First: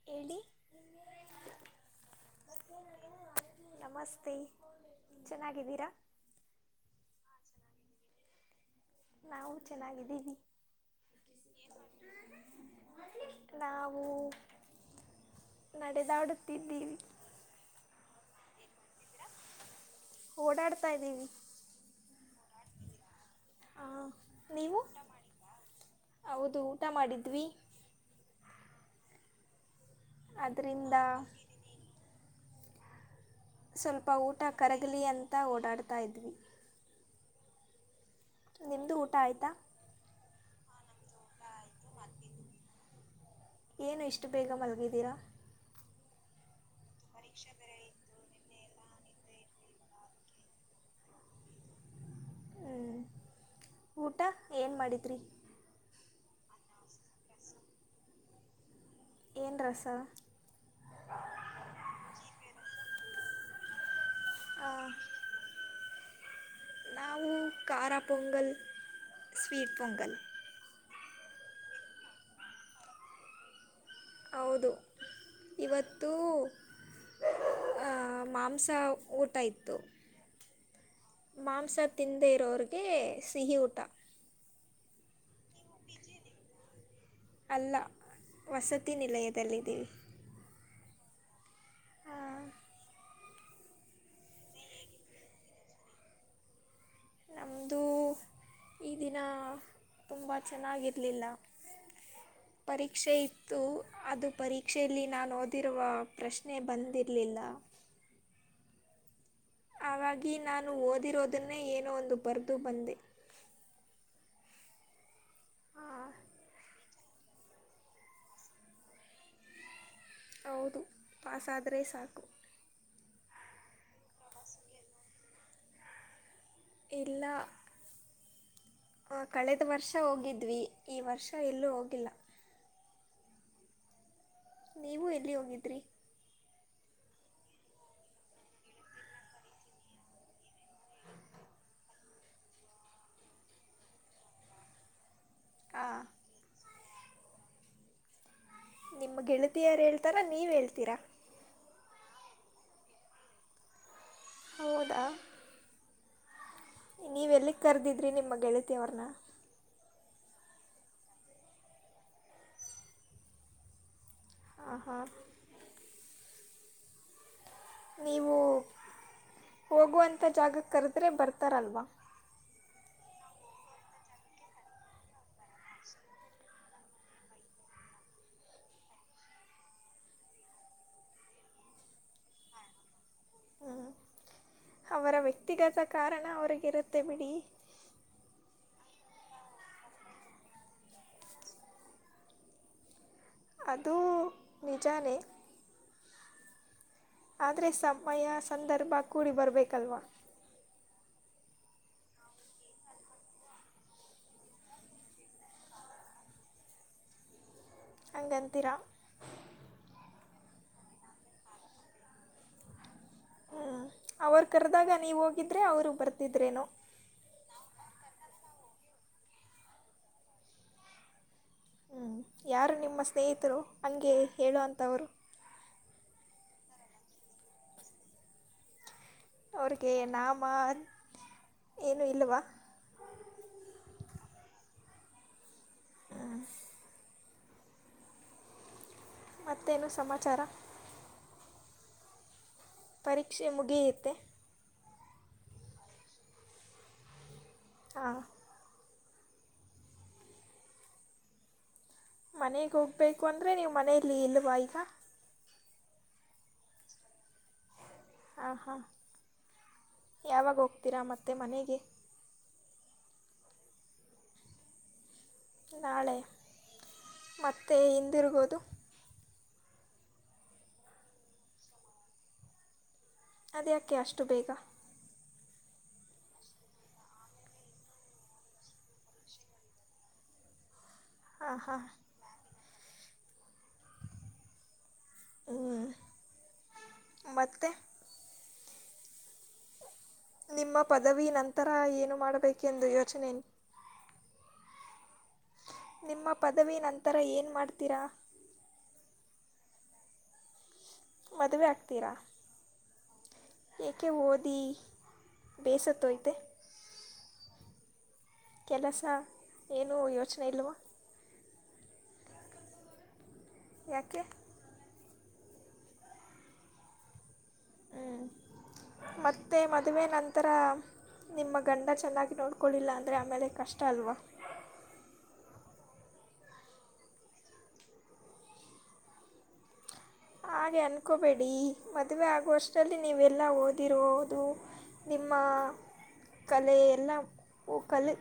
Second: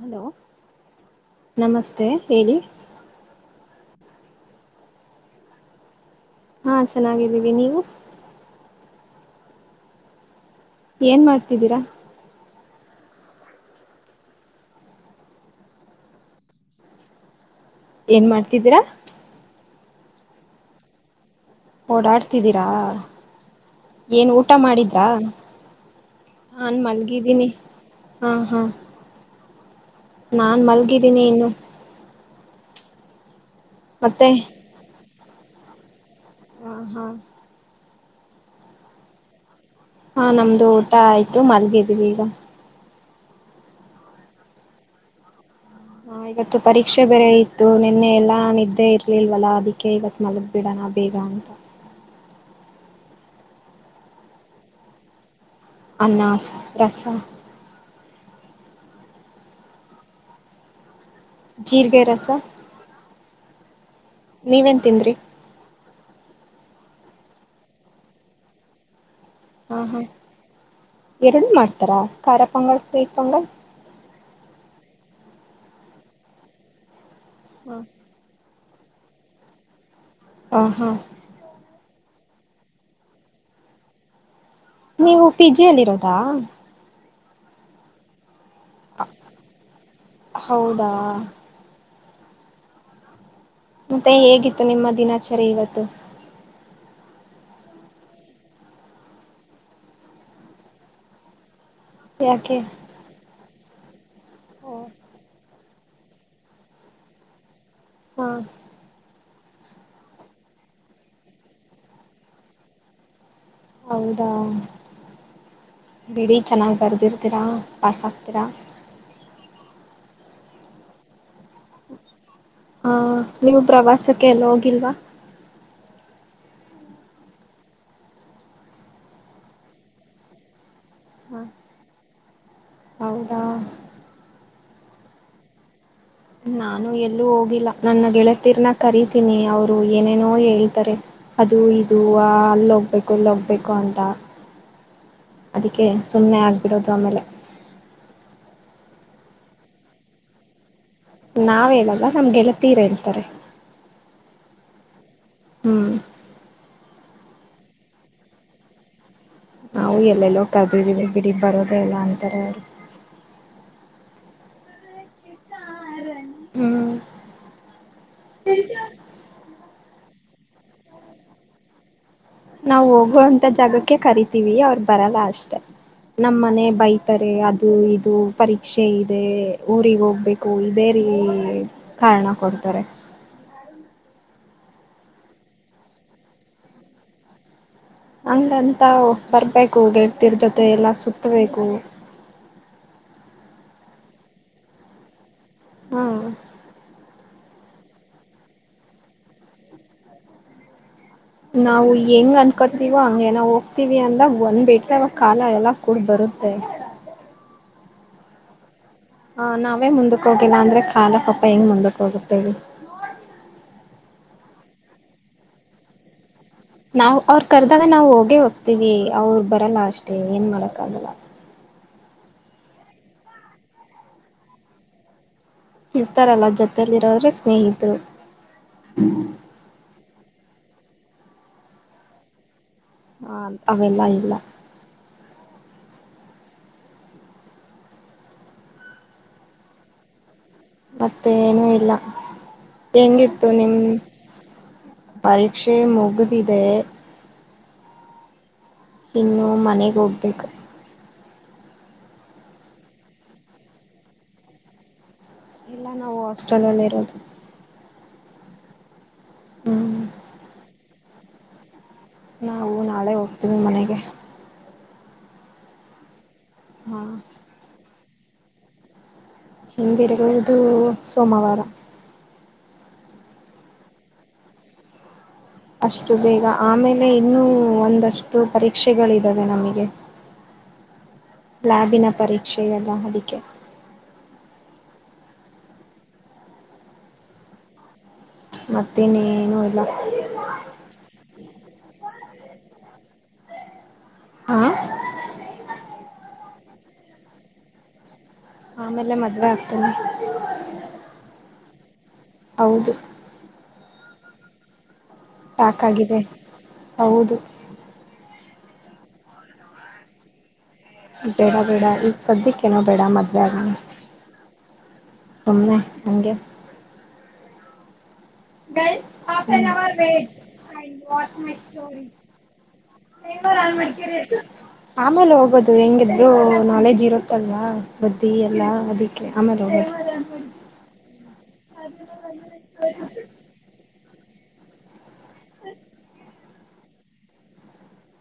Hello ಹೇಳಿ ನಮಸ್ತೆ ಹೇಳಿ ನಮಸ್ತೆ ಚೆನ್ನಾಗಿದ್ದೀರ. ಹಾ ಚೆನ್ನಾಗಿದ್ದೀವಿ ನೀವು ನಾವು ಚೆನ್ನಾಗಿದ್ದೀವಿ ಏನ್ ಮಾಡ್ತಿದ್ದೀರ ನಾವು ನಡೆದಾಡುತ್ತಿದ್ದೀವಿ. ಏನ್ ಮಾಡ್ತಿದೀರ. ಓಡಾಡ್ತಾ ಇದೀವಿ. ಓಡಾಡ್ತಿದ್ದೀರಾ ಏನ್ ಊಟ ನೀವು ಮಾಡಿದ್ರಾ. ಹೌದು ನಾನ್ ಊಟ ಮಾಡಿದ್ವಿ ಮಲ್ಗಿದ್ದೀನಿ ಆ ಹಾ ನಾನ್ ಅದರಿಂದ ಮಲ್ಗಿದ್ದೀನಿ ಇನ್ನು ಸ್ವಲ್ಪ ಮತ್ತೆ ಊಟ ಕರಗ್ಲಿ ಅಂತ ಓಡಾಡ್ತಾ ಇದ್ವಿ. ಆ ಹಾ ನಿಮ್ದ ಊಟ ಆಯ್ತಾ. ಹಾ ನಮ್ದು ಊಟ ಆಯ್ತು ಮಲ್ಗಿದೀವಿ ಈಗ. ಏನ್ ಇಷ್ಟು ಬೇಗ ಮಲ್ಗಿದ್ದೀರ. ಹಾ ಇವತ್ತು ಪರೀಕ್ಷೆ ಬೇರೆ ಇತ್ತು ನಿನ್ನೆ ಎಲ್ಲಾ ನಿದ್ದೆ ಇರ್ ಇಲ್ವಲ್ಲ ಅದಿಕ್ಕೆ ಇವತ್ ಮಲ್ಗ್ ಬಿಡಣ ಬೇಗ ಅಂತ ಹ್ಮ್ ಊಟ ಏನ್ ಮಾಡಿದ್ರಿ. ಅನ್ನಸ್ ರಸ ಏನ್ ರಸ ಜೀರ್ಗೆ ರಸ ನೀವೇನ್ ತಿಂದ್ರಿ ನಾವು ಖಾರ ಪೊಂಗಲ್ ಸ್ವೀಟ್ ಹಾ ಹಾಂ ಪೊಂಗಲ್ ಎರಡು ಮಾಡ್ತಾರಾ ಖಾರ ಪೊಂಗಲ್ ಸ್ವೀಟ್ ಪೊಂಗಲ್. ಹೌದು ಇವತ್ತು ಆ ಹ ಮಾಂಸ ಊಟ ಇತ್ತು. ಆ ಹಾ ಮಾಂಸ ತಿಂದೇ ಇರೋರ್ಗೆ ಸಿಹಿ ಊಟ. ನೀವು ಪಿ ಜಿ ಯಲ್ ಇರೋದಾ ಅಲ್ಲ ವಸತಿ ನಿಲಯದಲ್ಲಿದ್ದೀವಿ. ಹೌದಾ ಹಾ ಮತ್ತೆ ಹೇಗಿತ್ತು ನಿಮ್ಮ ದಿನಾಚರಿ ಇವತ್ತು. ನಮ್ದುೂ ಈ ದಿನ ತುಂಬ ಚೆನ್ನಾಗಿರ್ಲಿಲ್ಲ. ಯಾಕೆ ರೀಕ್ಷೆ ಇತ್ತು ಅದು ಪರೀಕ್ಷೆಯಲ್ಲಿ ಹಾ ನಾನ್ ಓದಿರುವ ಪ್ರಶ್ನೆ ಬಂದಿರ್ಲಿಲ್ಲ. ಹಾ ಹಾಗಾಗಿ ನಾನು ಓದಿರೋದುನ್ನೇ ಏನೋ ಒಂದು ಬರ್ದು ಬಂದೆ. ಹೌದಾ ಬಿಡಿ ಚೆನ್ನಾಗ್ ಬರ್ದಿರ್ತೀರಾ ಪಾಸ್ ಆಗ್ತೀರ. ಹೌದು ಪಾಸಾದ್ರೆ ಸಾಕು ಹ ನೀವು ಪ್ರವಾಸಕ್ಕೆ ಎಲ್ ಹೋಗಿಲ್ವ. ಇಲ್ಲ ಆ ಕಳೆದ ವರ್ಷ ಹೋಗಿದ್ವಿ ಈ ವರ್ಷ ಹ ಎಲ್ಲೂ ಹೋಗಿಲ್ಲ. ಹೌದಾ ನೀವು ಎಲ್ಲಿ ಹೋಗಿದ್ರಿ ನಾನು ಎಲ್ಲೂ ಹೋಗಿಲ್ಲ ನನ್ನ ಗೆಳತಿರ್ನ ಕರಿತೀನಿ ಅವ್ರು ಏನೇನೋ ಹೇಳ್ತಾರೆ. ಅದು ಇದು ಅ ಅಲ್ ಹೋಗ್ಬೇಕು ಇಲ್ ಹೋಗ್ಬೇಕು ಅಂತ. [inaudible] ಅದಿಕ್ಕೆ ಹಾಂ ಸುಮ್ನೆ ಆಗ್ಬಿಡೋದು ಆಮೇಲೆ ನಿಮ್ ಗೆಳತಿಯರ್ ಹೇಳ್ತಾರ ನೀವ್ ಹೇಳ್ತೀರ. ನಾವ್ ಹೇಳಲ್ಲ ನಮ್ಗೆಳತೀರ್ ಹೇಳ್ತಾರೆ. ಹೌದಾ ಹ್ಮ್ ನೀವು ಎಲ್ಲಿಗೆ ಕರ್ದಿದ್ರಿ ನಿಮ್ಮ ಗೆಳತಿ ಅವ್ರ್ನ ನಾವು ಎಲ್ಲೆಲ್ಲೋ ಕರ್ದಿದೀವಿ ಬಿಡಿ ಬರೋದೇ ಇಲ್ಲ ಅಂತಾರೆ ಅವ್ರು. ಆಹಾ ಹ್ಮ್ ನೀವು ಹೋಗುವಂಥ ಜಾಗಕ್ ಕರ್ದ್ರೆ ಬರ್ತಾರಲ್ವ. ನಾವು ಹೋಗುವಂತ ಜಾಗಕ್ಕೆ ಕರಿತೀವಿ ಅವ್ರು ಬರಲ್ಲ ಅಷ್ಟೆ. ನಮ್ಮನೆ ಬೈತಾರೆ ಅದು ಇದು ಪರೀಕ್ಷೆ ಇದೆ ಊರಿಗ್ ಹೋಗ್ಬೇ ಕು ಬೇರಿ ಕಾರಣ ಕೊಡ್ತಾರೆ. ಹ್ಞೂ ಅವರ ವ್ಯಕ್ತಿಗತ ಕಾರಣ ಅವರಿಗಿರುತ್ತೆ ಬಿಡಿ. ಹಂಗ ಅಂತ ಬರ್ಬೇಕು ಗೆಳ್ತಿರ್ ಜೊತೆ ಎಲ್ಲ ಸುತ್ತ್ ಬೇಕು. ಅದು ನಿಜಾನೆ ಹಾ ಆದರೆ ಸಮಯ ಸಂದರ್ಭ ಕೂಡಿ ಬರ್ಬೇಕಲ್ವ. ನಾವು ಹೆಂಗ್ ಅನ್ಕೊತೀವೋ ಹಂಗೆ ನಾವ್ ಹೋಗ್ತಿವಿ ಅಂದಾಗ ಒಂದಿಟ್ಗಲ್ ಕಾಲ ಎಲ್ಲ ಕೂಡ್ ಬರುತ್ತೆ. ಹಂಗಂತೀರ ಹ ನಾವೇ ಮುಂದಕ್ ಹೋಗಿಲ್ಲ ಅಂದ್ರೆ ಕಾಲ ಪಾಪ ಹೆಂಗ್ ಮುಂದಕ್ ಹೋಗುತ್ತೇಳಿ. ಹ್ಮ್ ಅವ್ರು ಕರ್ದಾಗ ನೀವ್ ಹೋಗಿದ್ರೆ ಅವ್ರು ಬರ್ತಿದ್ರೇನು. ನಾವ್ ಅವ್ರ ಕರ್ದಾಗ ನಾವ್ ಹೋಗೇ ಹೋಗ್ತೀವಿ ಅವ್ರ್ ಬರಲ್ಲ ಅಷ್ಟೆ ಏನ್ ಮಾಡಕಾಗಲ್ಲ. ಹ್ಮ್ ಯಾರು ನಿಮ್ಮ ಸ್ನೇಹಿತರು ಹಂಗೆ ಹೇಳು ವಂತವ್ರು. ಇರ್ತಾರಲ್ಲ ಜೊತಲಿರೋರೆ ಸ್ನೇಹಿತರು. ಅವ್ರಿಗೆ ನಾಮ ಏನು ಇಲ್ವ ಹ ಅವೆಲ್ಲ ಇಲ್ಲ. ಹ ಮತ್ತೇನು ಸಮಾಚಾರ ಮತ್ತೆನೂ ಇಲ್ಲ ಪರೀಕ್ಷೆ ಹೆಂಗಿತ್ತು ನಿಮ್ ಮುಗಿಯುತ್ತೆ ಪರೀಕ್ಷೆ ಮುಗಿದಿದೆ ಹಾ ಇನ್ನು ಮನೆಗೆ ಹೋಗ್ಬೇಕು ಮನೆಗೆ ಹೋಗ್ಬೇಕು ಅಂದ್ರೆ ನೀವು ಮನೇೆಯಲ್ಲಿ ಇಲ್ವಾ ಈಗ ಇಲ್ಲ ನಾವು ಹಾಸ್ಟೆಲ್ ಅಲ್ಲಿ ಇರೋದು ಹ ಹಾ ಹ್ಮ್ ಯಾವಾಗ ಹೋಗ್ತೀರಾ ಮತ್ತೆ ಮನೆಗೆ ನಾವು ನಾಳೆ ಹೋಗ್ತೀವಿ ಮನೆಗೆ ನಾಳೆ ಹಾ ಮತ್ತೆ ಹಿಂದಿರುಗೋದು ಹಿಗೆಗದು ಸೋಮವಾರ ಅದ್ಯಾಕೆ ಅಷ್ಟು ಬೇಗ ಅಷ್ಟು ಬೇಗ ಆಮೇಲೆ ಇನ್ನೂ ಒಂದಷ್ಟು ಪರೀಕ್ಷೆಗಳಿದಾವೆ ನಮಗೆ [inaudible] ಹಾಂ ಹಾಂ ಲ್ಯಾಬಿನ ಪರೀಕ್ಷೆ ಎಲ್ಲ ಅದಕ್ಕೆೆ ಹ್ಮ್ ಮತ್ತೆ ಮತ್ತೇನ ಏನು ಇಲ್ಲ ನಿಮ್ಮ ಪದವಿ ನಂತರ ಏನು ಮಾಡಬೇಕೆಂದು ಯೋಚನೆ ಹಾ ನಿಮ್ಮ ಪದವಿ ನಂತರ ಏನ್ ಮಾಡ್ತೀರಾ ಆಮೇಲೆ ಮದುವೆ ಆಗ್ತೀನಿ ಮದುವೆ ಆಗ್ತೀರಾ ಹೌದು ಏಕೆ ಓದಿ ಸಾಕಾಗಿದೆ ಬೇಸತ್ತೋಯ್ತೆ ಹೌದು ಕೆಲಸ ಏನು ಯೋಚನೆ ಇಲ್ವಾ ಬೇಡ ಬೇಡ ಈಗ ಸದ್ಯಕ್ಕೇಏನೋ ಬೇಡ ಮದವಾಗ ಯಾಕೆ ಸುಮ್ಮನೆ ನಮಗೆ ಹ್ಞೂ ಮತ್ತೆ ಮದುವೆ ನಂತರ ನಿಮ್ಮ ಗಂಡ ಚೆನ್ನಾಗಿ ನೋಡ್ಕೊಳ್ಳಿಲ್ಲ ಅಂದರೆ ಆಮೇಲೆ ಕಷ್ಟ ಅಲ್ವಾ ಆಮೇಲೆ ಹೋಗೋದು ಹೆಂಗಿದ್ರು ನಾಲೆಜ್ ಇರುತ್ತಲ್ವಾ ಬುದ್ದಿ ಎಲ್ಲಾ ಅದಕ್ಕೆ ಆಮೇಲೆ ಹಾಗೆ ಅನ್ಕೋಬೇಡಿ ಮದುವೆ ಆಗೋಷ್ಟರಲ್ಲಿ ನೀವೆಲ್ಲ ಓದಿರ್ಬೋದು ನಿಮ್ಮ ಕಲ ಎಲ್ಲ ಕಲೆ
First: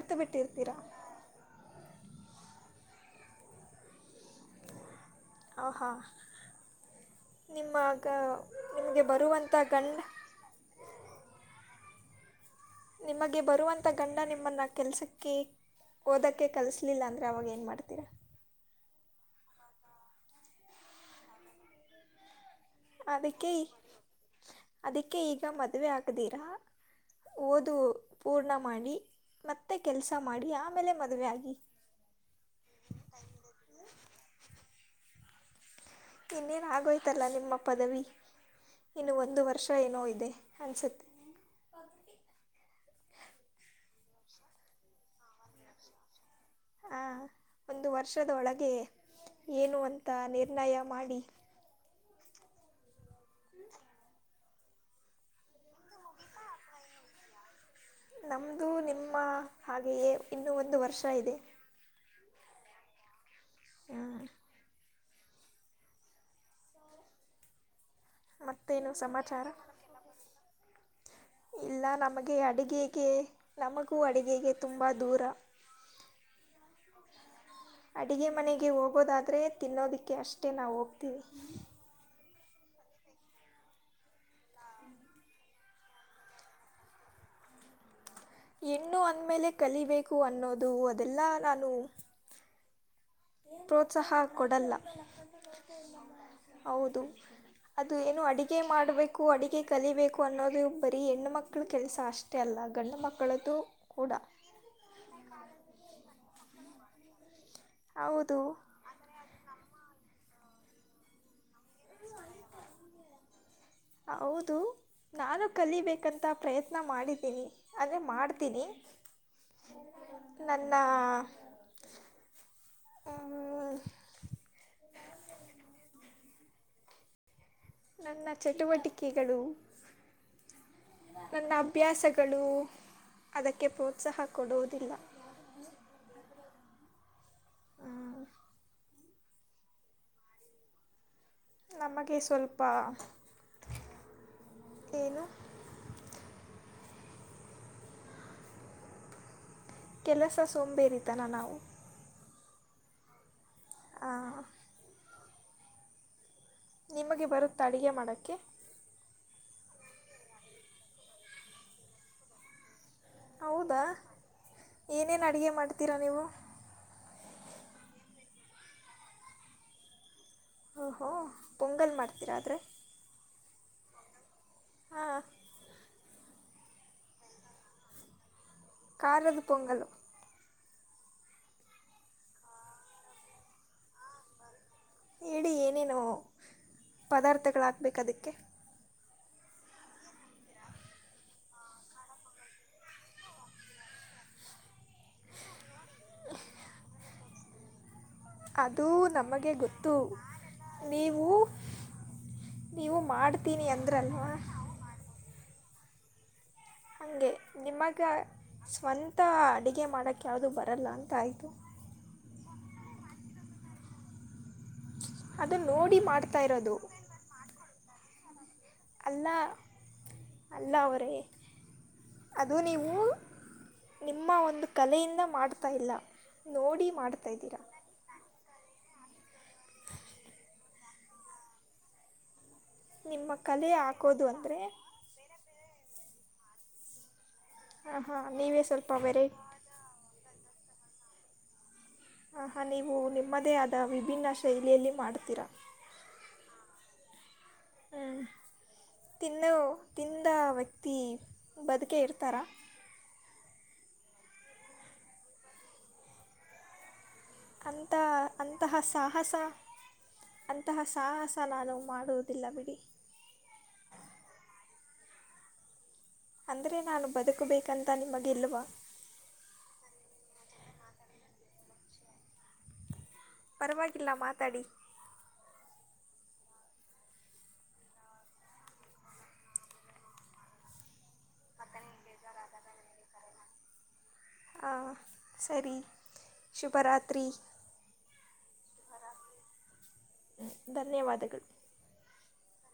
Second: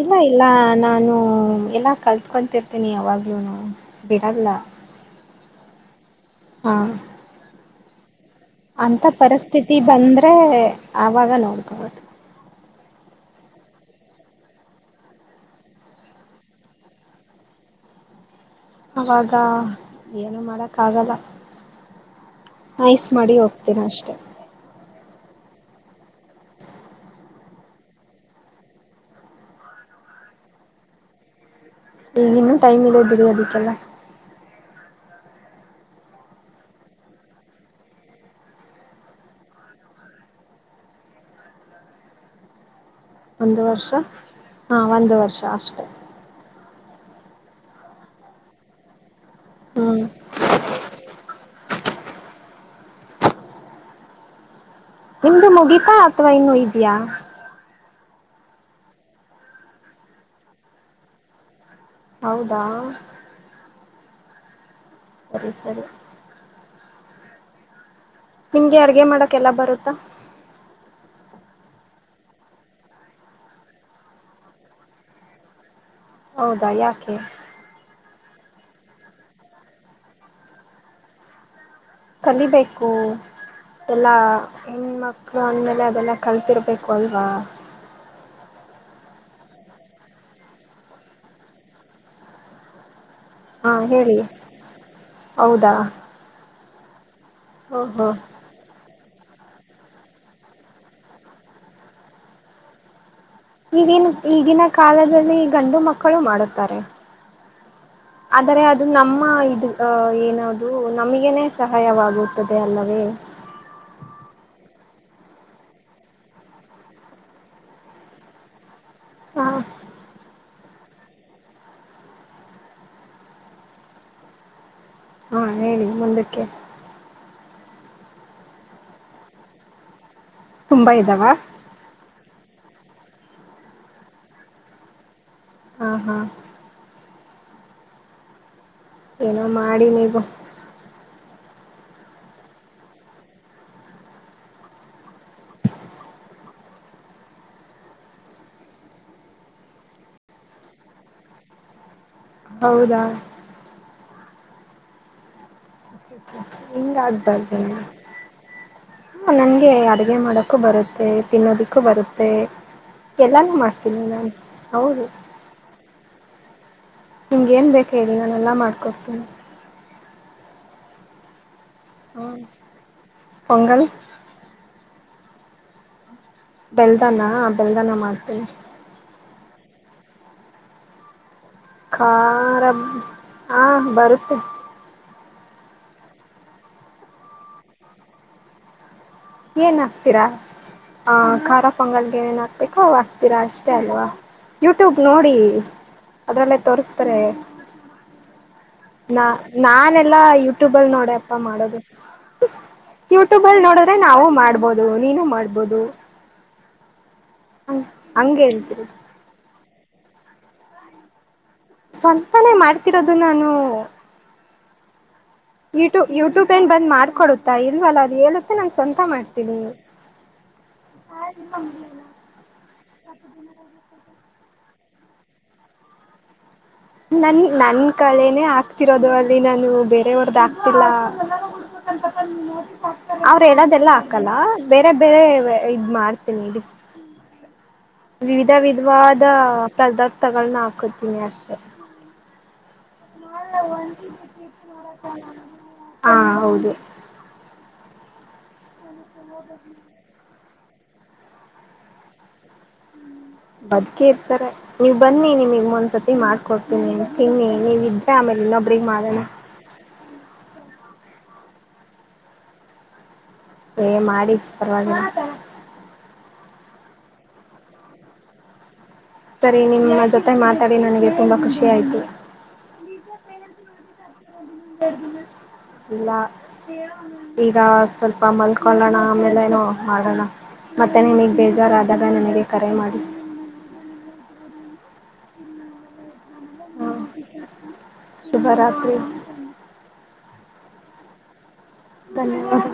ಇಲ್ಲ ಇಲ್ಲ ನಾನು ಎಲ್ಲಾ ಕಲ್ತ್ಕೊಂತಿರ್ತೀನಿ ಯಾವಾಗ್ಲೂ ಬಿಡದಲ್ಲ ಹಾ ಹಾ ನಿಮ್ಮಗ ಅಂತ ಪರಿಸ್ಥಿತಿ ಬಂದ್ರೆ ಆಾಗ ನೋಡ್ಬೋದು ನಿಮಗೆ ಬರುವಂಥ ಗಂಡ ನಿಮ್ಮನ್ನು ಕೆಲಸಕ್ಕೆ ಓದೋಕ್ಕೆ ಕಲಿಸಲಿಲ್ಲ ಅಂದರೆ ಅವಾಗ ಏನು ಮಾಡ್ತೀರಾ ಆವಾಗ ಏನು ಮಾಡೋಕ್ಕಾಗಲ್ಲ ಐಸ್ ಮಾಡಿ ಅದಕ್ಕೆ ಹೋಗ್ತೀನ ಅಷ್ಟೆ ಅದಕ್ಕೆ ಈಗ ಮದುವೆ ಆಗದೀರಾ ಓದು ಪೂರ್ಣ ಮಾಡಿ ಮತ್ತೆ ಕೆಲಸ ಮಾಡಿ ಆಮೇಲೆ ಮದುವೆ ಆಾಗಿಿ ಈಗ ಇನ್ನು ಟೈಮ್ ಇದೆ ಬಿಡಿ ಅದಕ್ಕೆಲ್ಲ ಇನ್ನೇನು ಆಗೋಯ್ತಲ್ಲ ನಿಮ್ಮ ಪದವಿ ಇನ್ನು ಒಂದು ವರ್ಷ ಏನೋ ಇದೆ ಅನಿಸುತ್ತೆ ಒಂದು ವರ್ಷ ಹಾ ಒಂದು ವರ್ಷ ಅಷ್ಟೆ ಹ ಒಂದು ವರ್ಷದ ಒಳಗೆ ಏನು ಹ್ಮ್ ಅಂತ ನಿರ್ಣಯ ಮಾಡಿ ಹ್ಮ್ ನಿಮ್ದು ಮುಗಿತಾ ಅಥವಾ ಇನ್ನು ಇದಯಾ. ನಮ್ಮದು ನಿಮ್ಮ ಹಾಗೆಯೇ ಇನ್ನೂ ಒಂದು ವರ್ಷ ಇದೆ. ಹೌದಾ. ಹ. ಸರಿ ಸರಿ. ನಿಮ್ಗೆ ಮತ್ತೇನು ಅಡ್ಗೆ ಸಮಾಚಾರ. ಮಾಡಕ್ಕೆಲ್ಲ ಬರುತ್ತಾ ಇಲ್ಲ ನಮಗೆ ಅಡುಿಗೆಗೆ ನಮಗೂ ಅಡುಗೆಗೆ ತುಂಬ ದೂರ. ಹೌದಾ ಯಾಕೆ. ಅಡುಿಗೆ ಮನೆಗೆ ಹೋಗೋದಾದರೆ ತಿನ್ನೋದಕ್ಕೆ ಅಷ್ಟೇ ನಾವು ಹೋಗ್ತೀವಿ. ಕಲಿಬೇಕು ಎಲ್ಲ ಹೆಣ ಮಕ್. ಅ್ಮೇಲೆ ಅದೆಲ್ಲ ಕಲ್ತಿರ್ಬೇಕು ಅಲ್ವಾ ಹೆಣ್ಣು ಅಂದಮೇಲೆ ಕಲಿಬೇಕು ಅನ್ನೋದು ಅದೆಲ್ಲ ನಾನು. ಹಾ ಪ್ರೋತ್ಸಾಹ ಹೇಳಿ ಕೊಡಲ್ಲ. ಹೌದಾ ಹೌದು ಅದು ಓಹೋ ಏನೋ ಅಡಿಗೆ. ಅಡುಗೆ ಮಾಡಬೇಕು ಅಡಗೆ ಕಲಿಬೇಕು ಅನ್ನೋದು ಬರೀ ಹೆಣ್ಣು ಮಕ್ಳ ಕೆಲಸ ಅಷ್ಟೇ ಅಲ್ಲ ಗಂಡು ಮಕ್ಕಳು. ಈಗಿನ ಈಗಿನ ಕಾಲದಲ್ಲಿ ಗಂಡು ಮಕ್ಕಳು ಮಾಡುತ್ತಾರೆ. ಹೌದು ಆದರೆ ಅದು ನಮ್ಮ ಇದು ಏನದು ನಮಗೇ ಸಹಾಯವಾಗುತ್ತದೆ ಅಲ್ಲವೇ. ಹಾ ಹೌದು. ನಾನು ಕಲಿಬೇಕಂತ ಪ್ರಯತ್ನ ಮಾಡಿದ್ದೀನಿ ಅಂದರೆ ಮಾಡ್ತೀನಿ. ಹಾ ನನ್ನ. ಹಾ ಹೇಳಿ ಮುಂದಕ್ಕೆ. ನನ್ನ ಚಟುವಟಿಕೆಗಳು ತುಂಬಾ ಇದ್ದಾವ ನನ್ನ ಹಬ್. ಅಭ್ಯಾಸಗಳು ಅದಕ್ಕೆ ಪ್ರೋತ್ಸಾಹ ಕೊಡುವುದಿಲ್ಲ. ಹಾ ಹಾ. ಏನೋ ಮಾಡಿ ನೀವು. ನಮಗೆ ಸ್ವಲ್ಪ. ಏನು. ಕೆಲಸ ಸುಂಬೇರಿತಾನ ನಾವು. ಹೌದಾ ಹ. [unintelligible] ನಿಮಗೆ ಬರುತ್ತೆ ಅಡುಗೆ ಮಾಡೋಕ್ಕೆ. ನಂಗೆ ಅಡಗೆ ಮಾಡೋಕ್ಕೂ ಬರುತ್ತೆ ತಿನ್ನೋದಿಕ್ಕೂ ಬರುತ್ತೆ. ಎಲ್ಲಾನು ಮಾಡ್ತೀನಿ ನಾನ್ ಹೌದು. ಅಡಗೆ ಮಾಡೆ. ೀರಾ ನೀವು. ನಿಮಗೇನು ಬೇಕು ಹೇಳಿ ನಾನೆಲ್ಲ ಮಾಡ್ಕೊಡ್ತೀನಿ. ಓ ಹೋ ಪೊಂಗಲ್ ಹ್ಮ ಮಾಡ್ತೀರಾ ಆದರೆ. ಪೊಂಗಲ್. ಹಾ. ಬೆಲ್ದನ ಬೆಲ್ದನ ಮಾಡ್ತೀಿ. ಕಾಲದು ಪೊಂಗಲು. ಖಾರ ಹ ಬರುತ್ತೆ. ಹೇಳಿ ಏನೇನು ಪದಾರ್ಥಗಳ ಹಾಕ್ಬೇಕುದಕ್ಕೆ. ಏನಾಕ್ತಿರ ಆ ಖಾರ ಪೊಂಗಲ್ಗೆ ಏನಾಕ್ಬೇಕ್ ರಾ ಆಗ್ತೀರಾ ಅಷ್ಟೇ ಅಲ್ವಾ ಯೂಟ್ಯೂಬ್ ನೋಡಿ ಅದ್ರಲ್ಲೇ ತೋರಿಸ್ತಾರೆ. ಅದು ನ ನಮಗೆ ಗೊತ್ತು ನಾನೆಲ್ಲಾ ಯೂಟ್ಯೂಬಲ್ ನೋಡೇ ನೀವು ಅಪ್ಪ ಮಾಡೋದು. ನೀವು ಯೂಟ್ಯೂಬ್ ಅಲ್ ಮಾಡ್ತೀನಿ ನೋಡಿದ್ರೆ ನಾವು ಅಂದ್ರಲ್ವಾ ಮಾಡ್ಬೋದು ನೀನು ಮಾಡ್ಬೋದು. ಹಂಗೆ ಹ ನಿಮಗೆ ಹಂಗ ಹೇಳ್ತಿರಿ ಸ್ವಂತ ಅಡುಗೆ ಮಾಡೋಕ್ ಯಾವುದು ಬರಲ್ಲ ಅಂತ ಆಯಿತು. ಸ್ವಂತಾನೇ ಮಾಡ್ತಿರೋದು ನಾನು ಅದು ನೋಡಿ ಯೂಟ್ಯೂ ಮಾಡ್ತಾ ಯೂಟ್ಯೂಬ್ ಏನ್ ಇರೋದು ಬಂದ್ ಮಾಡ್ಕೊಡುತ್ತಾ ಇಲ್ವಲ್ಲ ಅದು ಹೇಳು ತ್ತೆ ನಾನ್ ಸ್ವಂತ ಅಲ್ಲ ಮಾಡ್ತೀನಿ. ಅಲ್ಲ ಅವರೇ ಅದು ನೀವು ನಿಮ್ಮ ಒಂದು ಕಲೆಯಿಂದ ಮಾಡ್ತಾ ಇಲ್ಲ ನೋಡಿ ಮಾಡ್ತಾ ನನ್ ಇದ್ದೀರ ನನ್ ಕಳೇನೇ ಆಗ್ತಿರೋದು ಅಲ್ಲಿ ನಾನು ಬೇರೆಯಾವ್ರ್ದ್ ಹಾಕ್ತಿಲ್ಲ. ನಿಮ್ಮ ಅವ್ರ್ ಕಲೆ ಹೇಳೋದೆಲ್ಲ ಹಾಕೋದು ಹಾಕಲ್ಲ ಅಂದರೆ ಬೇರೆ ಬೇರೆ ಇವ್ ಇದ್ ಮಾಡ್ತೀನಿದು. ಹಾಂ ಹಾಂ ವಿವಿಧ ನೀವೇ ಸ್ವಲ್ಪ ವಿಧವಾದ ವೆರೈ ಪದಾರ್ಥಗಳನ್ನ ಹಾಕತೀನಿ ಅಷ್ಟೇ. ಆಹಾ ನೀವು ನಿಮ್ಮದೇ ಆದ ವಿಭಿನ್ನ ಶೈಲಿಯಲ್ಲಿ ಮಾಡ್ತೀರ. ಹಾ ಹೌದು ಹ್ಞೂ ತಿನ್ನೋ ತಿಂದ ವ್ಯಕ್ತಿ ಬದುಕೆ ಇರ್ತಾರ. ಬದ್ಕೆ ಇರ್ತಾರೆ ನೀವ್ ಬನ್ನಿ ನಿಮಿಗ್ ಒಂದ್ಸತಿ ಮಾಡ್ಕೊಡ್ ಅಂತ ಅಂತಹ ಮಾಡೋಣ ಸಾಹಸ ಅಂತಹ ಸಾಹಸ ನಾನು ಮಾಡುವುದಿಲ್ಲ ಬಿಡಿ. ಏಯ್ ಮಾಡಿ ಪರ್ವಾಗಿಲ್ ಅಂದ್ರೆ ನಾನು ಬದುಕಬೇಕಂತ ನಿಮಗಿಲ್ವ? ಸರಿ ನಿಮ್ಮ ಜೊತೆಗ್ ಮಾತಾಡಿ ನನಗೆ ತುಂಬಾ ಖುಷಿ ಆಯ್ತು. ಪರ್ವಾಗಿಲ್ಲ ಮಾತಾಡಿ. ಇಲ್ಲ ಈಗ ಸ್ವಲ್ಪ ಮಲ್ಕೊಳ್ಳೋಣ ಆಮೇಲೆನೊ ಮಾಡಣ. ಮತ್ತೆ ನಿಮಗ್ ಬೇಜಾರಾದಾಗ ನನಗೆ ಕರೆ ಮಾಡಿ. ಹಾ ಸರಿ ಹಾಂ ಶುಭರಾತ್ರಿ ಶುಭರಾತ್ರಿ ಹ್ಮ್ ಧನ್ಯವಾದಗಳ್ ಧನ್ಯವಾದ.